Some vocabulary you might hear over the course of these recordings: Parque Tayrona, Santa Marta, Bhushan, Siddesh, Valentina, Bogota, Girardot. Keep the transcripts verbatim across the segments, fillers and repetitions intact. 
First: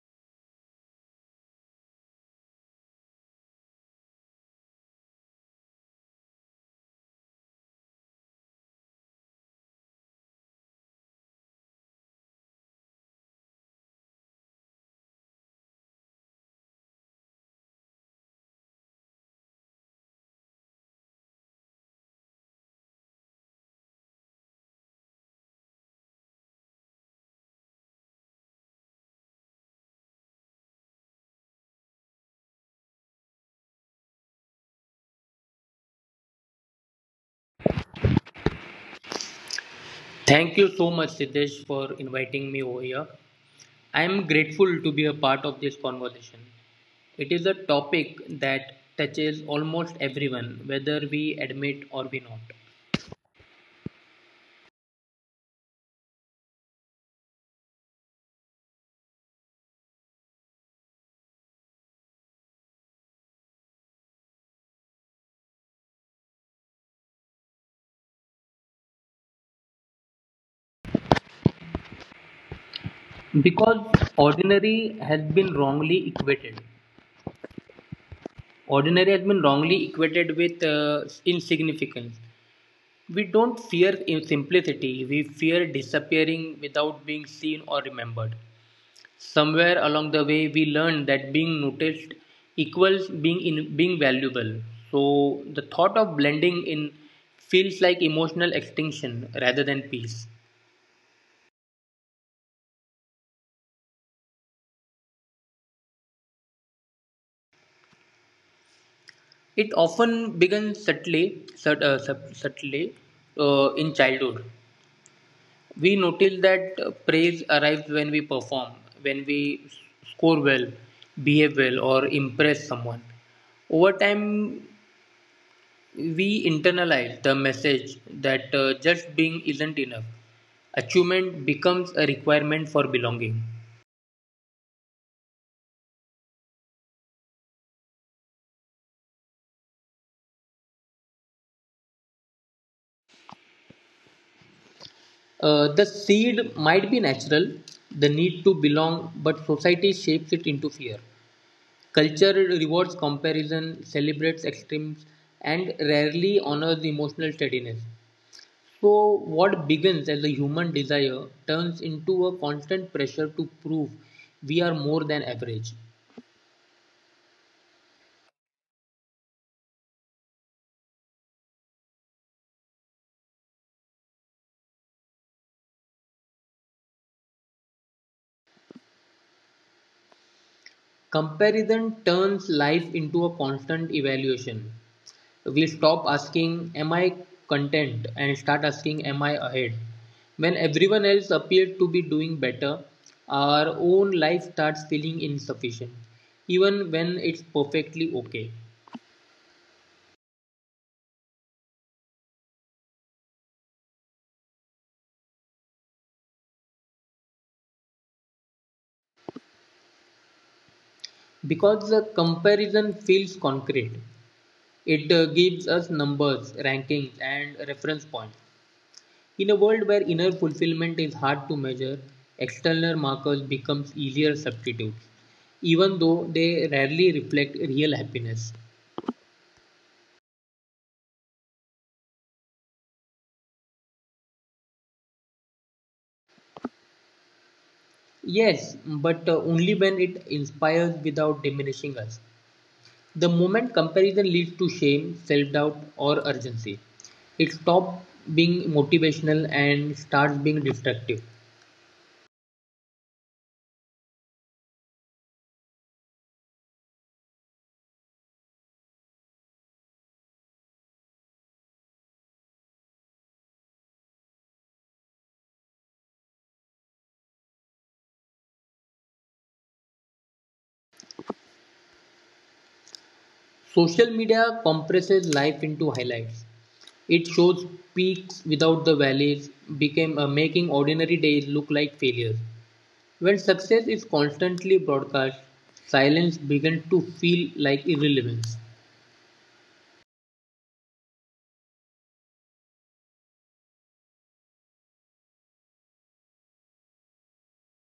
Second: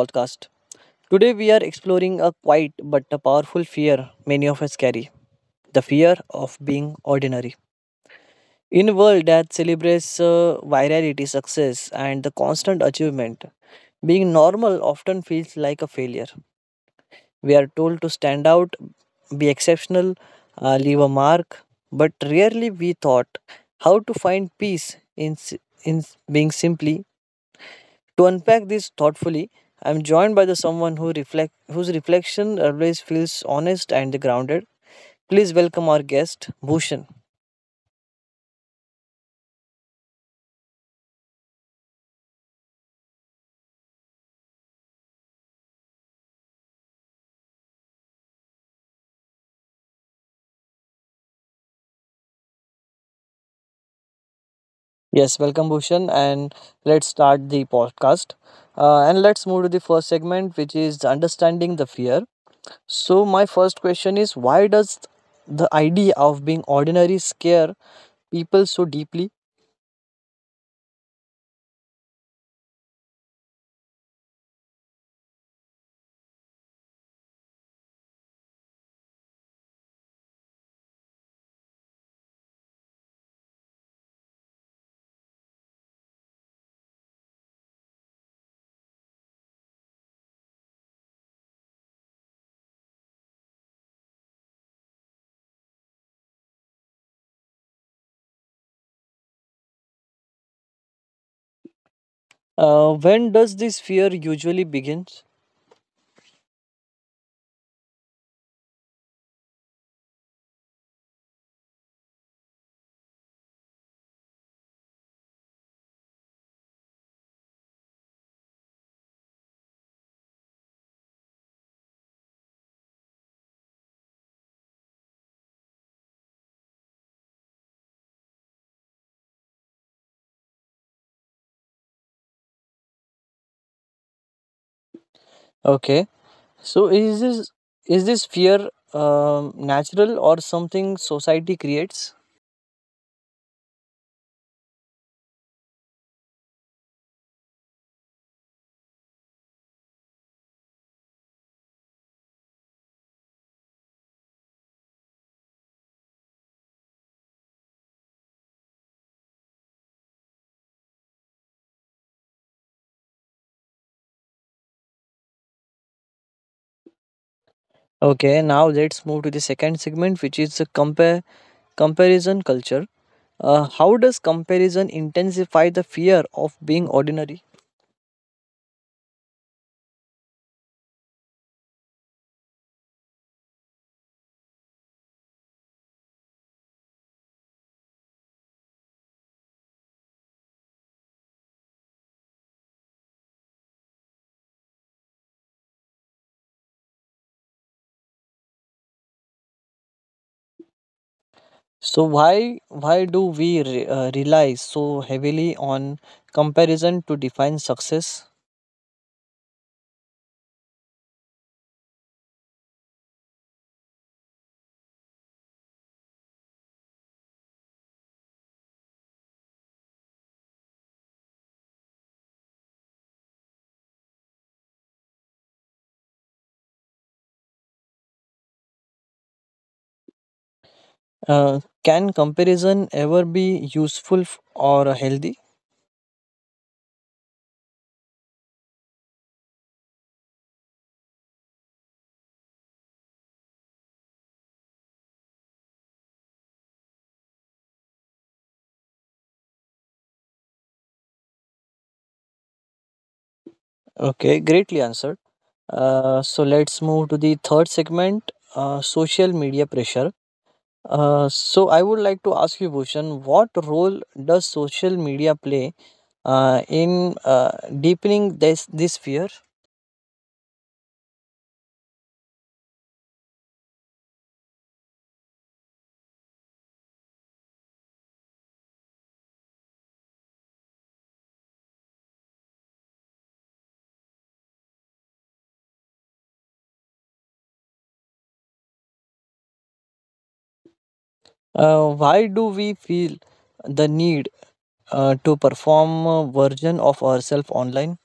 podcast. Today, we are exploring a quiet but a powerful fear many of us carry, the fear of being ordinary. In a world that celebrates uh, virality, success, and the constant achievement, being normal often feels like a failure. We are told to stand out, be exceptional, uh, leave a mark, but rarely we thought how to find peace in, s- in s- being simply to unpack this thoughtfully, I'm joined by the someone who reflect whose reflection always feels honest and grounded. Please welcome our guest, Bhushan. Thank you so much, Siddesh, for inviting me over here. I am grateful to be a part of this conversation. It is a topic that touches almost everyone, whether we admit or we not. Yes, welcome Bhushan, and let's start the podcast. Uh, and let's move to the first segment, which is understanding the fear. So, my first question is, why does the idea of being ordinary scare people so deeply? Because ordinary has been wrongly equated. Ordinary has been wrongly equated with uh, insignificance. We don't fear in simplicity, we fear disappearing without being seen or remembered. Somewhere along the way, we learned that being noticed equals being in being valuable. So the thought of blending in feels like emotional extinction rather than peace. Uh, when does this fear usually begins? It often begins subtly, sut- uh, sub- subtly uh, in childhood. We notice that uh, praise arrives when we perform, when we score well, behave well, or impress someone over time. We internalize the message that uh, just being isn't enough. Achievement becomes a requirement for belonging. Okay. So is this is this fear um, natural or something society creates? Uh, the seed might be natural, the need to belong, but society shapes it into fear. Culture rewards comparison, celebrates extremes, and rarely honors emotional steadiness. So, what begins as a human desire turns into a constant pressure to prove we are more than average. Okay, now let's move to the second segment, which is the compare comparison culture. Uh, how does comparison intensify the fear of being ordinary? Comparison turns life into a constant evaluation. We stop asking, "Am I content?" and start asking, "Am I ahead?" When everyone else appears to be doing better, our own life starts feeling insufficient, even when it's perfectly okay. So why why do we re, uh, rely so heavily on comparison to define success? Because the comparison feels concrete, it uh, gives us numbers, rankings, and reference points. In a world where inner fulfillment is hard to measure, external markers become easier substitutes, even though they rarely reflect real happiness. Uh, can comparison ever be useful f- or healthy? Yes, but uh, only when it inspires without diminishing us. The moment comparison leads to shame, self doubt, or urgency, it stops being motivational and starts being destructive. Okay, greatly answered. Uh, so let's move to the third segment, uh, social media pressure. Uh, so I would like to ask you, Bhushan, what role does social media play uh, in uh, deepening this this fear? Social media compresses life into highlights. It shows peaks without the valleys, became, uh, making ordinary days look like failures. When success is constantly broadcast, silence begins to feel like irrelevance. Uh, why do we feel the need uh, to perform a version of ourselves online?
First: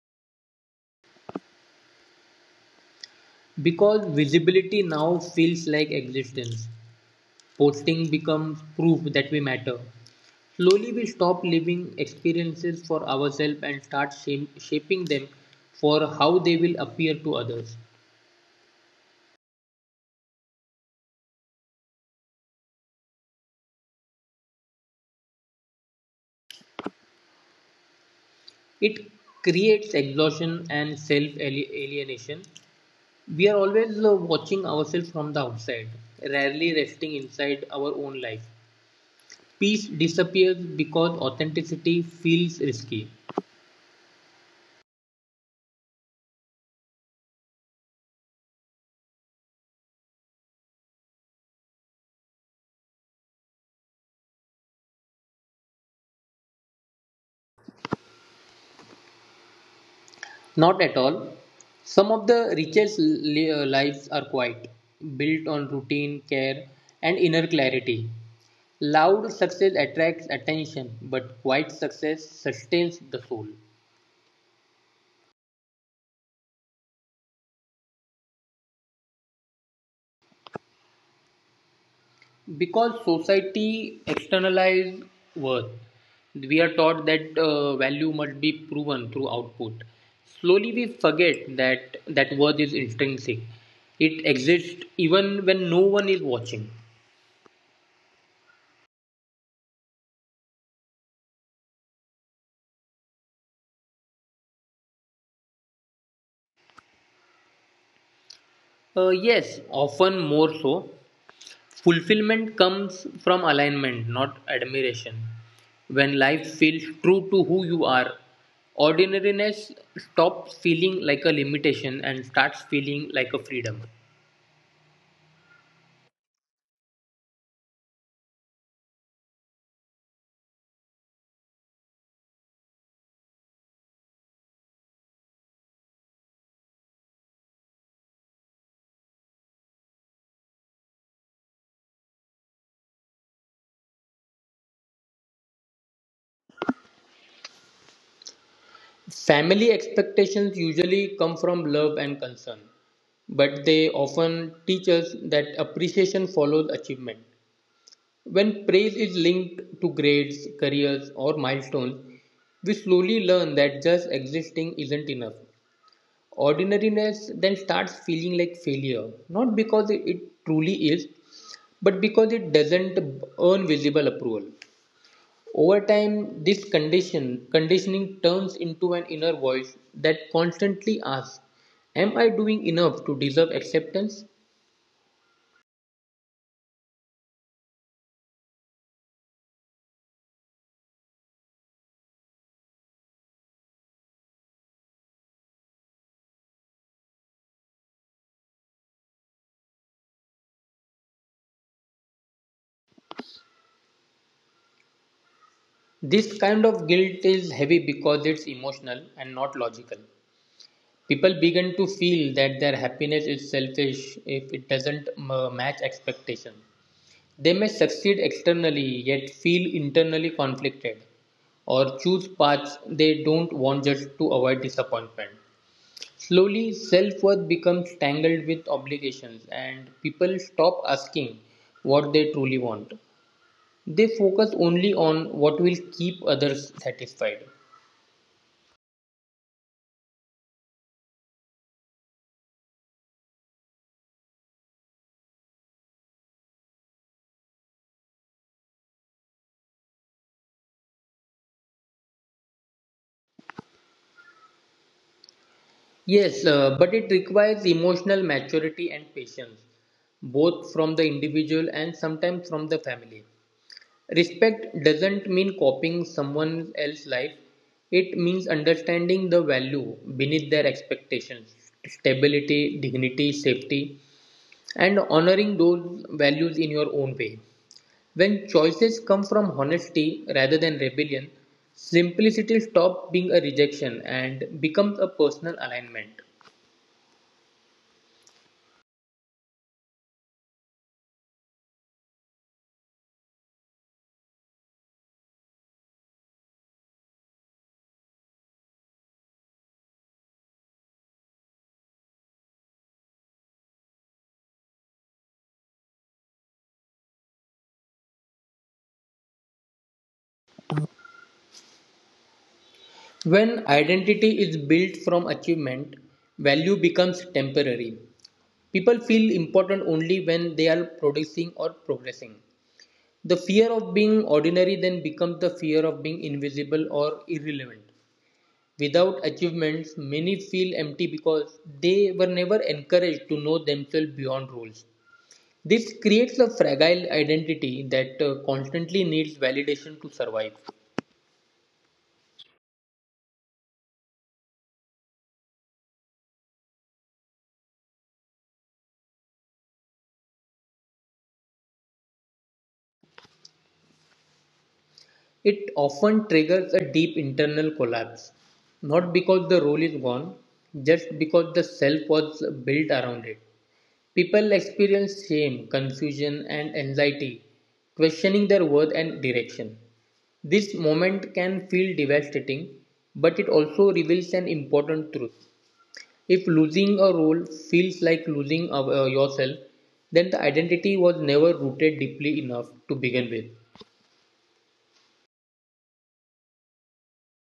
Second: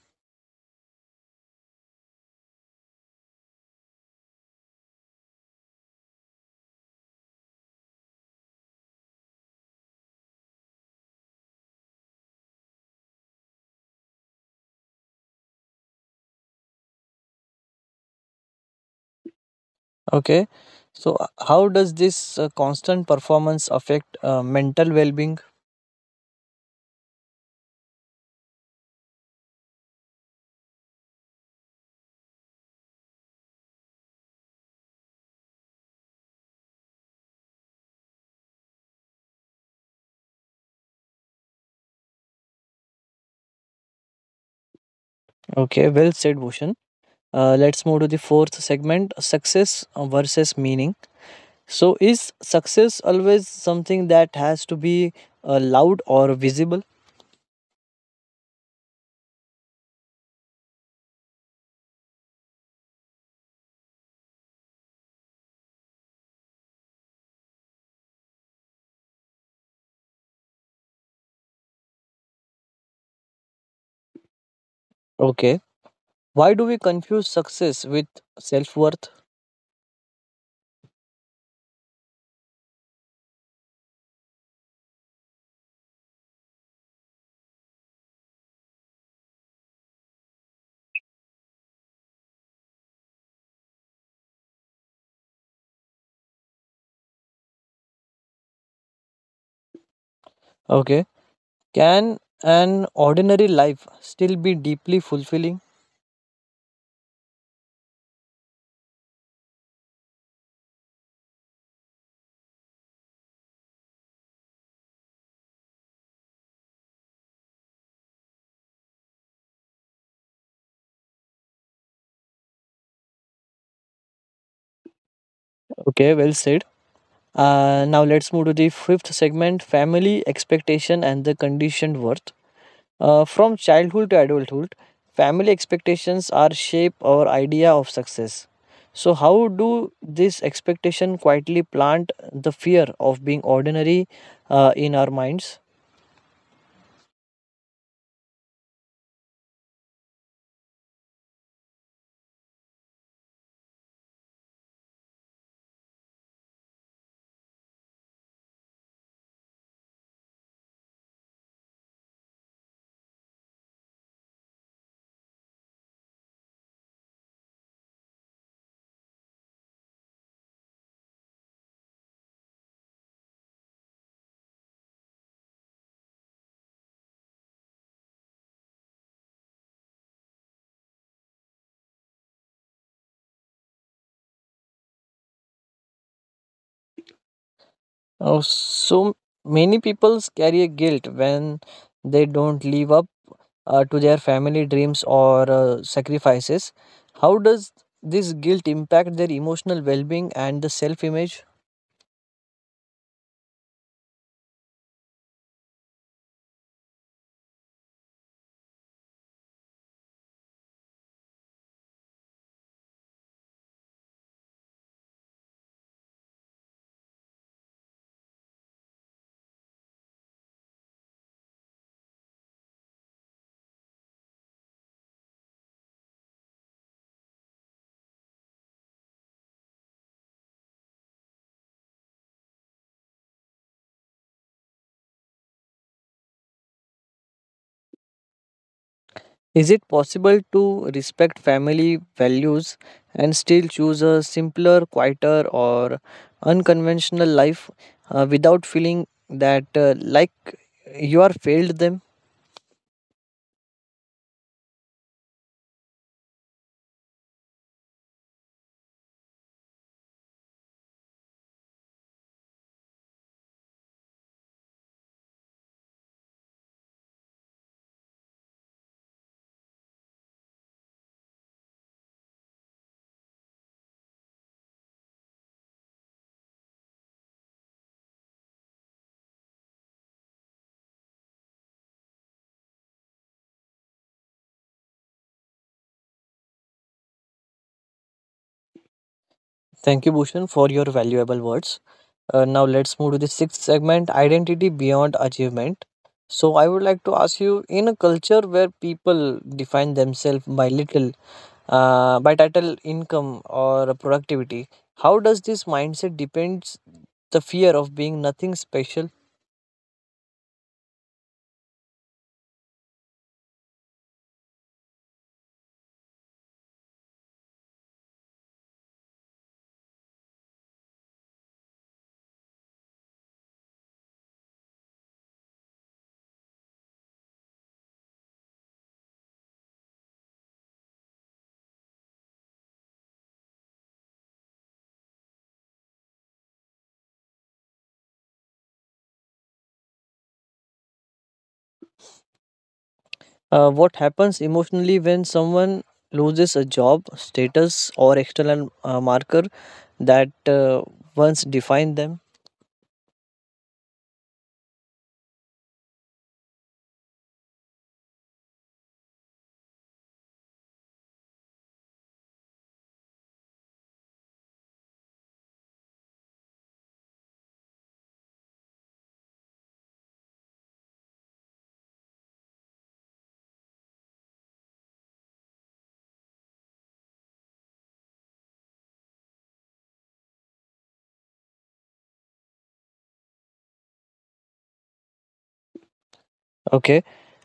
Because visibility now feels like existence, posting becomes proof that we matter. Slowly, we stop living experiences for ourselves and start shaping them for how they will appear to others. Okay. So, uh, how does this uh, constant performance affect uh, mental well being? It creates exhaustion and self alienation. We are always uh, watching ourselves from the outside, rarely resting inside our own life. Peace disappears because authenticity feels risky. Okay, well said, Bhushan. Uh, let's move to the fourth segment, success versus meaning. So, is success always something that has to be uh, loud or visible? Not at all. Some of the richest li- uh, lives are quiet, built on routine, care, and inner clarity. Loud success attracts attention, but quiet success sustains the soul. Okay. Why do we confuse success with self worth? Because society externalizes worth, we are taught that uh, value must be proven through output. Slowly we forget that that worth is intrinsic. It exists even when no one is watching. Okay. Can an ordinary life still be deeply fulfilling? Uh, yes, often more so. Fulfillment comes from alignment, not admiration. When life feels true to who you are, ordinariness stops feeling like a limitation and starts feeling like a freedom. Okay, well said. Uh, now let's move to the fifth segment, family expectation and the conditioned worth. Uh, from childhood to adulthood, family expectations are shape our idea of success. So, how do this expectation quietly plant the fear of being ordinary uh, in our minds? Family expectations usually come from love and concern, but they often teach us that appreciation follows achievement. When praise is linked to grades, careers, or milestones, we slowly learn that just existing isn't enough. Ordinariness then starts feeling like failure, not because it it truly is, but because it doesn't earn visible approval. Over time, this condition conditioning turns into an inner voice that constantly asks, "Am I doing enough to deserve acceptance?" Oh, so many people carry a guilt when they don't live up uh, to their family dreams or uh, sacrifices. How does this guilt impact their emotional well being and the self image? This kind of guilt is heavy because it's emotional and not logical. People begin to feel that their happiness is selfish if it doesn't uh, match expectation. They may succeed externally yet feel internally conflicted or choose paths they don't want just to avoid disappointment. Slowly, self-worth becomes tangled with obligations, and people stop asking what they truly want. They focus only on what will keep others satisfied. Is it possible to respect family values and still choose a simpler, quieter, or unconventional life uh, without feeling that uh, like you are failed them? Yes, uh, but it requires emotional maturity and patience, both from the individual and sometimes from the family. Respect doesn't mean copying someone else's life, it means understanding the value beneath their expectations: stability, dignity, safety, and honoring those values in your own way. When choices come from honesty rather than rebellion, simplicity stops being a rejection and becomes a personal alignment. Thank you, Bhushan, for your valuable words. Uh, now let's move to the sixth segment, identity beyond achievement. So, I would like to ask you, in a culture where people define themselves by little, uh, by title, income, or productivity, how does this mindset depends the fear of being nothing special? When identity is built from achievement, value becomes temporary. People feel important only when they are producing or progressing. The fear of being ordinary then becomes the fear of being invisible or irrelevant. Without achievements, many feel empty because they were never encouraged to know themselves beyond rules. This creates a fragile identity that uh, constantly needs validation to survive. Uh, what happens emotionally when someone loses a job, status, or external uh, marker that uh, once defined them? It often triggers a deep internal collapse, not because the role is gone, just because the self was built around it. People experience shame, confusion, and anxiety, questioning their worth and direction. This moment can feel devastating, but it also reveals an important truth. If losing a role feels like losing uh, yourself, then the identity was never rooted deeply enough to begin with. Okay.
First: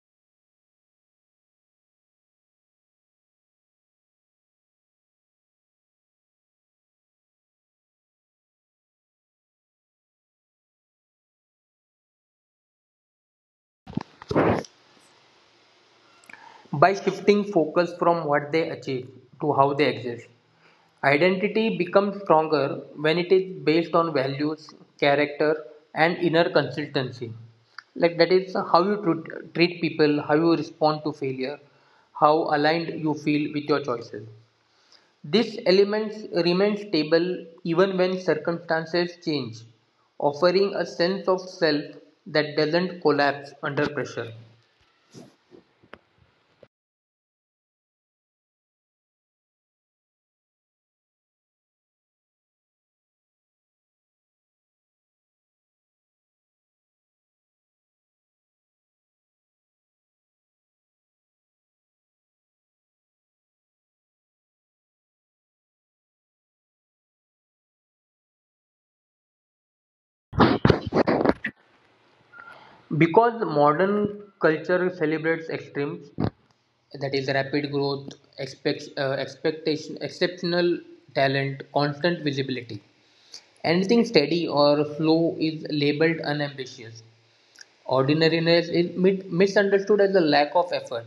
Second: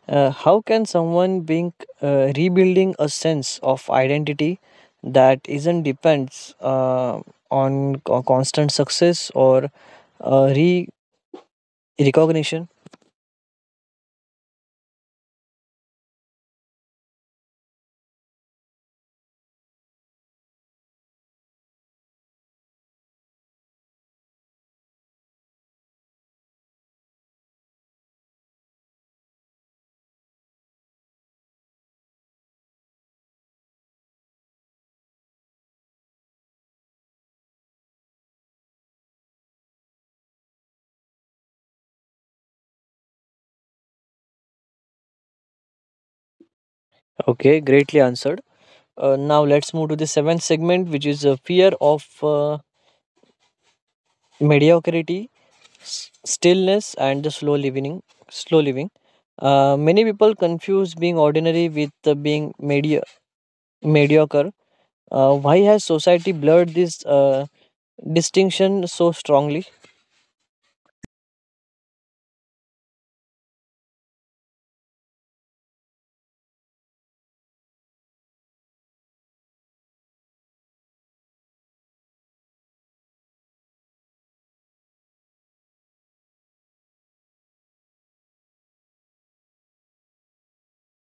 Uh, how can someone being uh, rebuilding a sense of identity that isn't depends uh, on co- constant success or uh, re recognition? By shifting focus from what they achieve to how they exist. Identity becomes stronger when it is based on values, character, and inner consistency. Like that is how you tru- treat people, how you respond to failure, how aligned you feel with your choices. These elements remain stable even when circumstances change, offering a sense of self that doesn't collapse under pressure. Okay, greatly answered. Uh, now let's move to the seventh segment, which is a fear of uh, mediocrity, s- stillness, and the slow living. Slow living. Uh, many people confuse being ordinary with uh, being medi- mediocre. Uh, why has society blurred this uh, distinction so strongly? Because modern culture celebrates extremes, that is rapid growth, expect, uh, expectation exceptional talent, constant visibility. Anything steady or slow is labeled unambitious. Ordinariness is mit- misunderstood as a lack of effort,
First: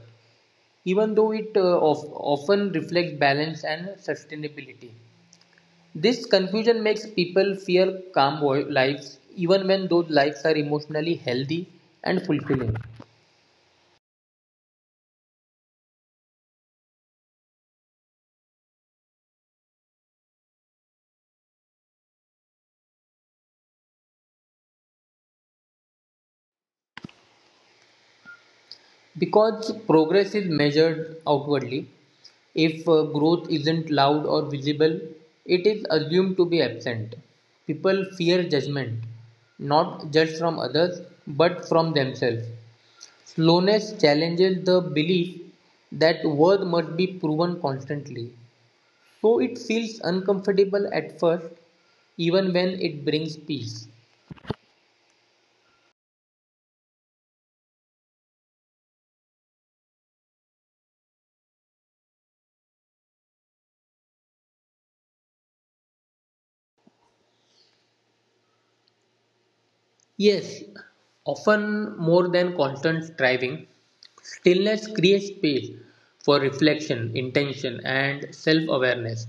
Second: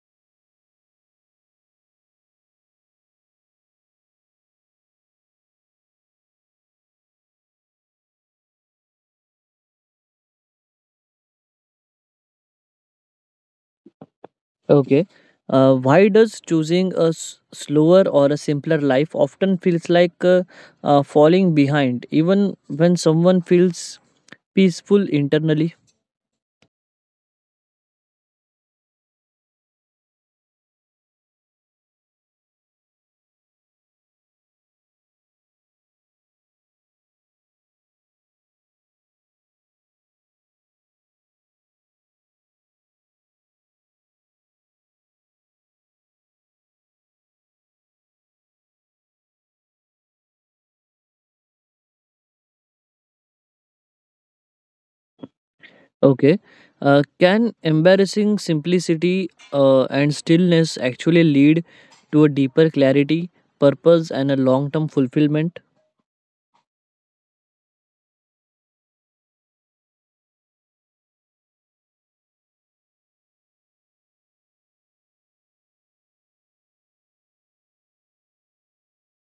even though it uh, of- often reflects balance and sustainability. This confusion makes people fear calm wo- lives even when those lives are emotionally healthy and fulfilling. Okay. Uh, why does choosing a s- slower or a simpler life often feels like uh, uh, falling behind, even when someone feels peaceful internally? Because progress is measured outwardly, if uh, growth isn't loud or visible, it is assumed to be absent. People fear judgment, not just from others, but from themselves. Slowness challenges the belief that worth must be proven constantly. So it feels uncomfortable at first, even when it brings peace. Okay. Uh, can embarrassing simplicity uh, and stillness actually lead to a deeper clarity, purpose, and a long term fulfillment? Yes, often more than constant striving, stillness creates space for reflection, intention, and self awareness.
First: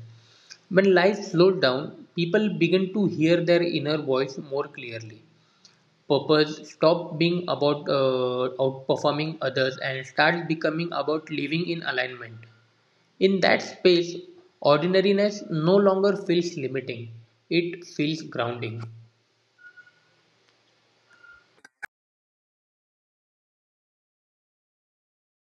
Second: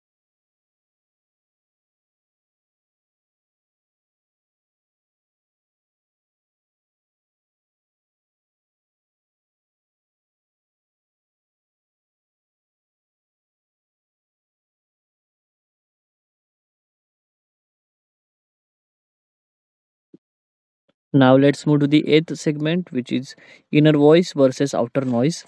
When life slows down, people begin to hear their inner voice more clearly. Purpose stops being about uh, outperforming others and starts becoming about living in alignment. In that space, ordinariness no longer feels limiting, it feels grounding. Now, let's move to the eighth segment, which is inner voice versus outer noise.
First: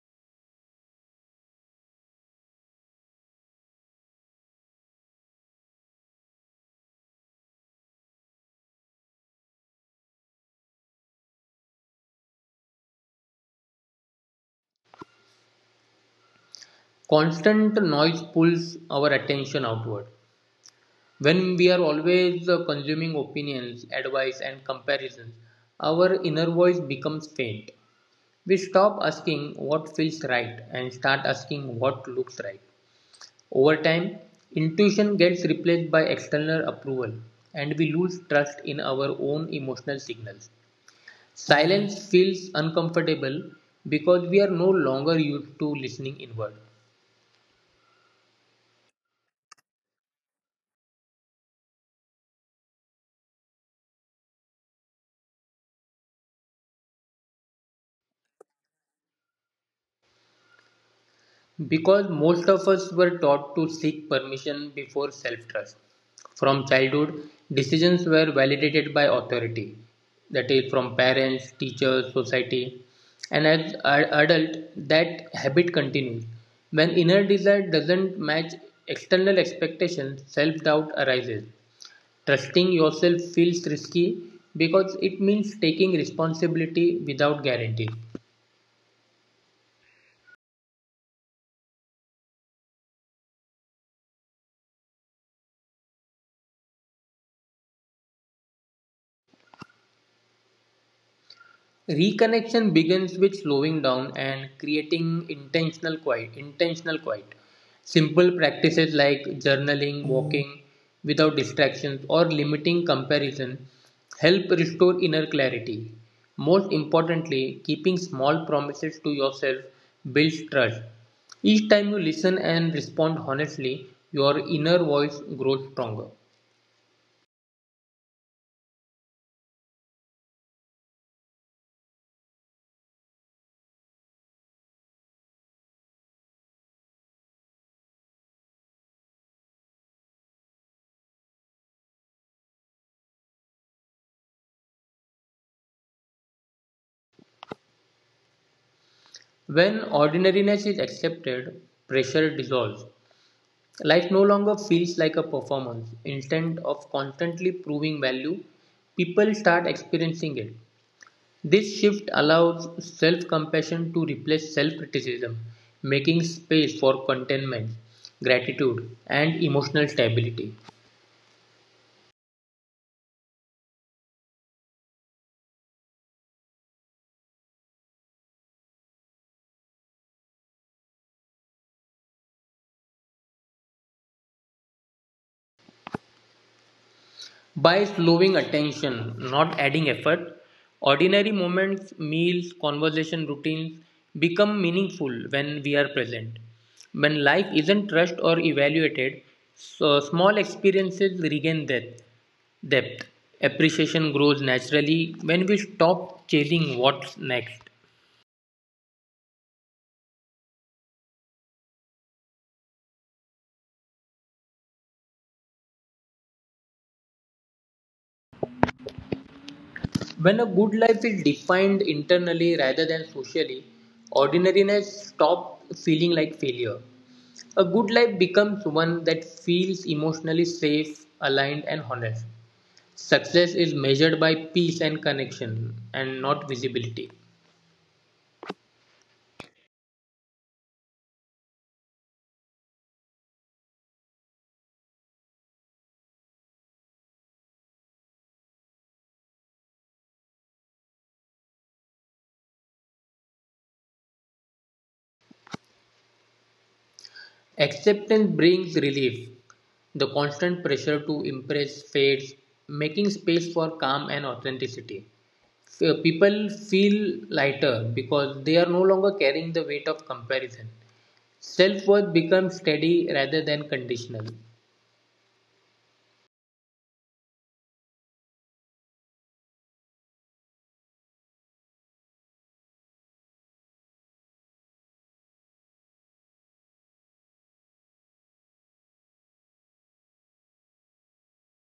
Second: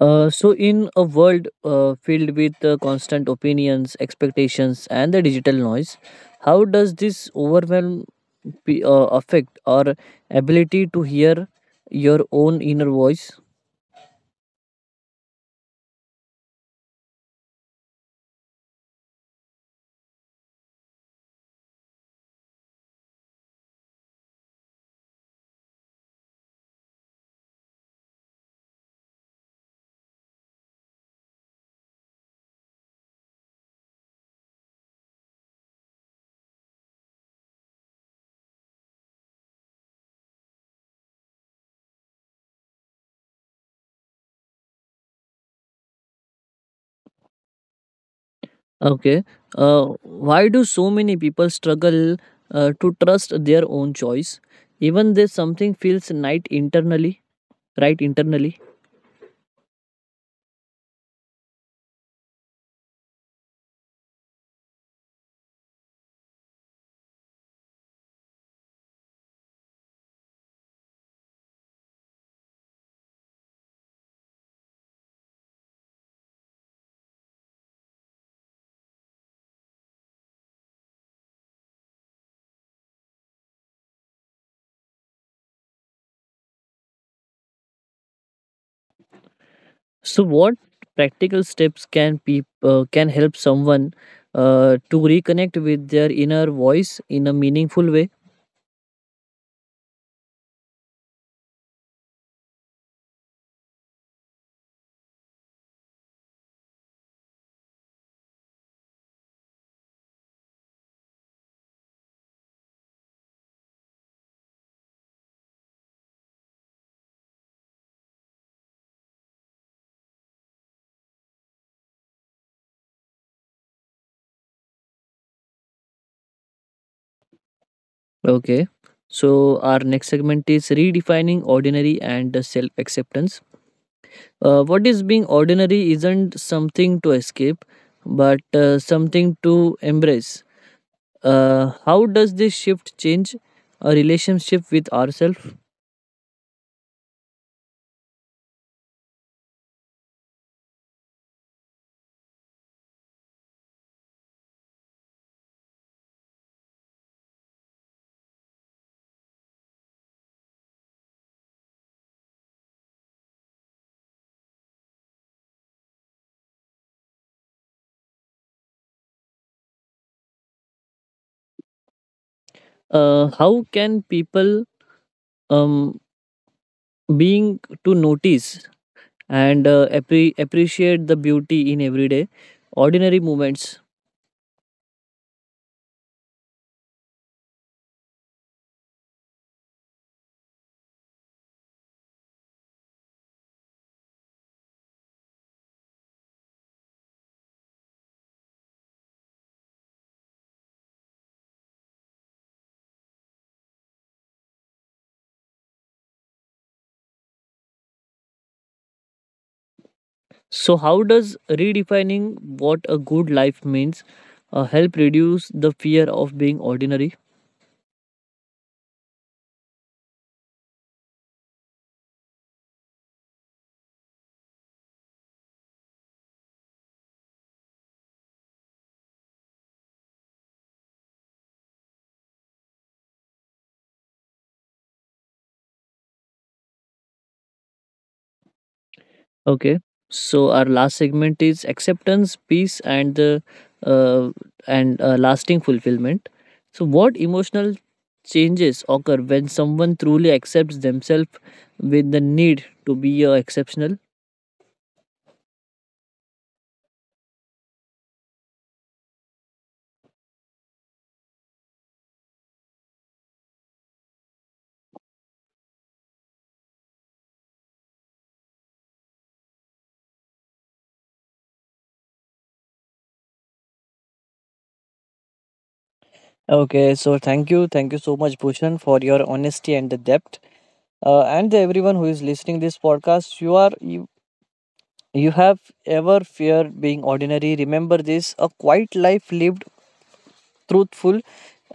Uh, so, in a world uh, filled with uh, constant opinions, expectations, and the digital noise, how does this overwhelm pe- uh, affect our ability to hear your own inner voice? Constant noise pulls our attention outward. When we are always uh, consuming opinions, advice, and comparisons, our inner voice becomes faint. We stop asking what feels right and start asking what looks right. Over time, intuition gets replaced by external approval, and we lose trust in our own emotional signals. Silence feels uncomfortable because we are no longer used to listening inward. Okay. Uh, why do so many people struggle uh, to trust their own choice, even though something feels right internally? Right internally. Because most of us were taught to seek permission before self trust. From childhood, decisions were validated by authority, that is, from parents, teachers, society. And as an adult, that habit continues. When inner desire doesn't match external expectations, self doubt arises. Trusting yourself feels risky because it means taking responsibility without guarantee. So, what practical steps can peop- uh, can help someone uh, to reconnect with their inner voice in a meaningful way? Reconnection begins with slowing down and creating intentional quiet. Intentional quiet. Simple practices like journaling, walking without distractions, or limiting comparison help restore inner clarity. Most importantly, keeping small promises to yourself builds trust. Each time you listen and respond honestly, your inner voice grows stronger. Okay. So, our next segment is redefining ordinary and self acceptance. Uh, what is being ordinary isn't something to escape, but uh, something to embrace. Uh, how does this shift change a relationship with ourselves? When ordinariness is accepted, pressure dissolves. Life no longer feels like a performance. Instead of constantly proving value, people start experiencing it. This shift allows self compassion to replace self criticism, making space for contentment, gratitude, and emotional stability. Uh, how can people um, being to notice and uh, appre- appreciate the beauty in everyday, ordinary moments. By slowing attention, not adding effort, ordinary moments, meals, conversation routines become meaningful when we are present. When life isn't rushed or evaluated, so small experiences regain depth. depth. Appreciation grows naturally when we stop chasing what's next. So, how does redefining what a good life means uh, help reduce the fear of being ordinary? When a good life is defined internally rather than socially, ordinariness stops feeling like failure. A good life becomes one that feels emotionally safe, aligned, and honest. Success is measured by peace and connection, and not visibility. Okay. So, our last segment is acceptance, peace, and the uh, and uh, lasting fulfillment. So, what emotional changes occur when someone truly accepts themselves with the need to be uh, exceptional? Acceptance brings relief. The constant pressure to impress fades, making space for calm and authenticity. F- People feel lighter because they are no longer carrying the weight of comparison. Self worth becomes steady rather than conditional. Okay, so thank you, thank you so much, Bhushan, for your honesty and the depth. Uh, and everyone who is listening this podcast, you are you, you have ever feared being ordinary? Remember this: a quiet life lived truthful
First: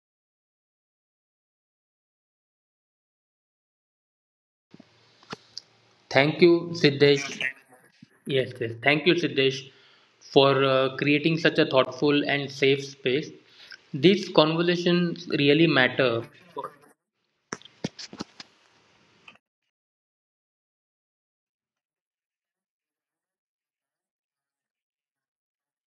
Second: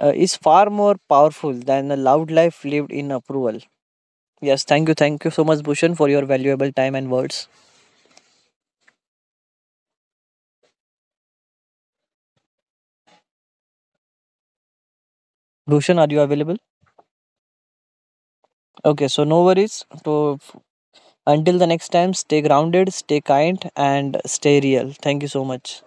uh, is far more powerful than a loud life lived in approval. Yes, thank you, thank you so much, Bhushan, for your Thank you, valuable time and Siddesh. words. Yes, yes. Thank you, Siddesh, for uh, creating such a thoughtful and safe space. These conversations really Bhushan, are you matter. available? Okay, so no worries. So until the next time, stay grounded, stay kind, and stay real. Thank you so much.